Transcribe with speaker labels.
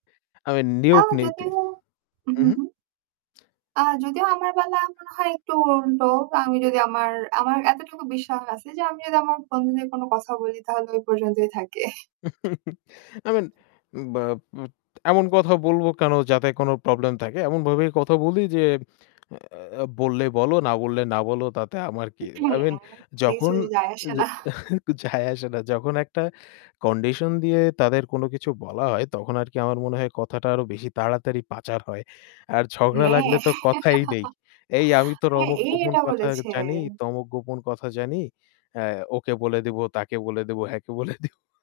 Speaker 1: I mean নিয়োগ
Speaker 2: তাও যদিও
Speaker 1: নীতি।
Speaker 2: হু, হু,
Speaker 1: উহু।
Speaker 2: হু। আ যদিও আমার বেলা মনে হয় একটু উল্টো, আমি যদি আমার আমার এতটুকু বিশ্বাস আছে যে আমি যদি আমার বন্ধুদের কোনো কথা বলি তাহলে ওই পর্যন্তই থাকে।
Speaker 1: I mean উম বা উম এমন কথা বলবো কেন যাতে কোন প্রবলেম থাকে। এমনভাবেই কথা বলি যে বললে অ্যা বললে বলো না বললে না বলো তাতে আমার কি?
Speaker 2: উম
Speaker 1: I mean
Speaker 2: হ্যাঁ,
Speaker 1: যখন
Speaker 2: কিছুই যায়
Speaker 1: অ্যা
Speaker 2: আসে না।
Speaker 1: যে যায় আসে না। যখন একটা কন্ডিশন দিয়ে তাদের কোন কিছু বলা হয় তখন আরকি আমার মনে হয় কথাটা আরও বেশি তাড়াতাড়ি পাচার হয়। আর ঝগড়া
Speaker 2: হ্যাঁ।
Speaker 1: লাগলে তো কথাই নেই। "এই আমি তোর
Speaker 2: হ্যাঁ,
Speaker 1: অমুক
Speaker 2: এ
Speaker 1: গোপন
Speaker 2: এটা
Speaker 1: কথা
Speaker 2: বলেছে।
Speaker 1: জানি, তমুক গোপন কথা জানি। অ্যা ওকে বলে দিবো, তাকে বলে দিবো, হ্যাঁ, কে বলে দিব।"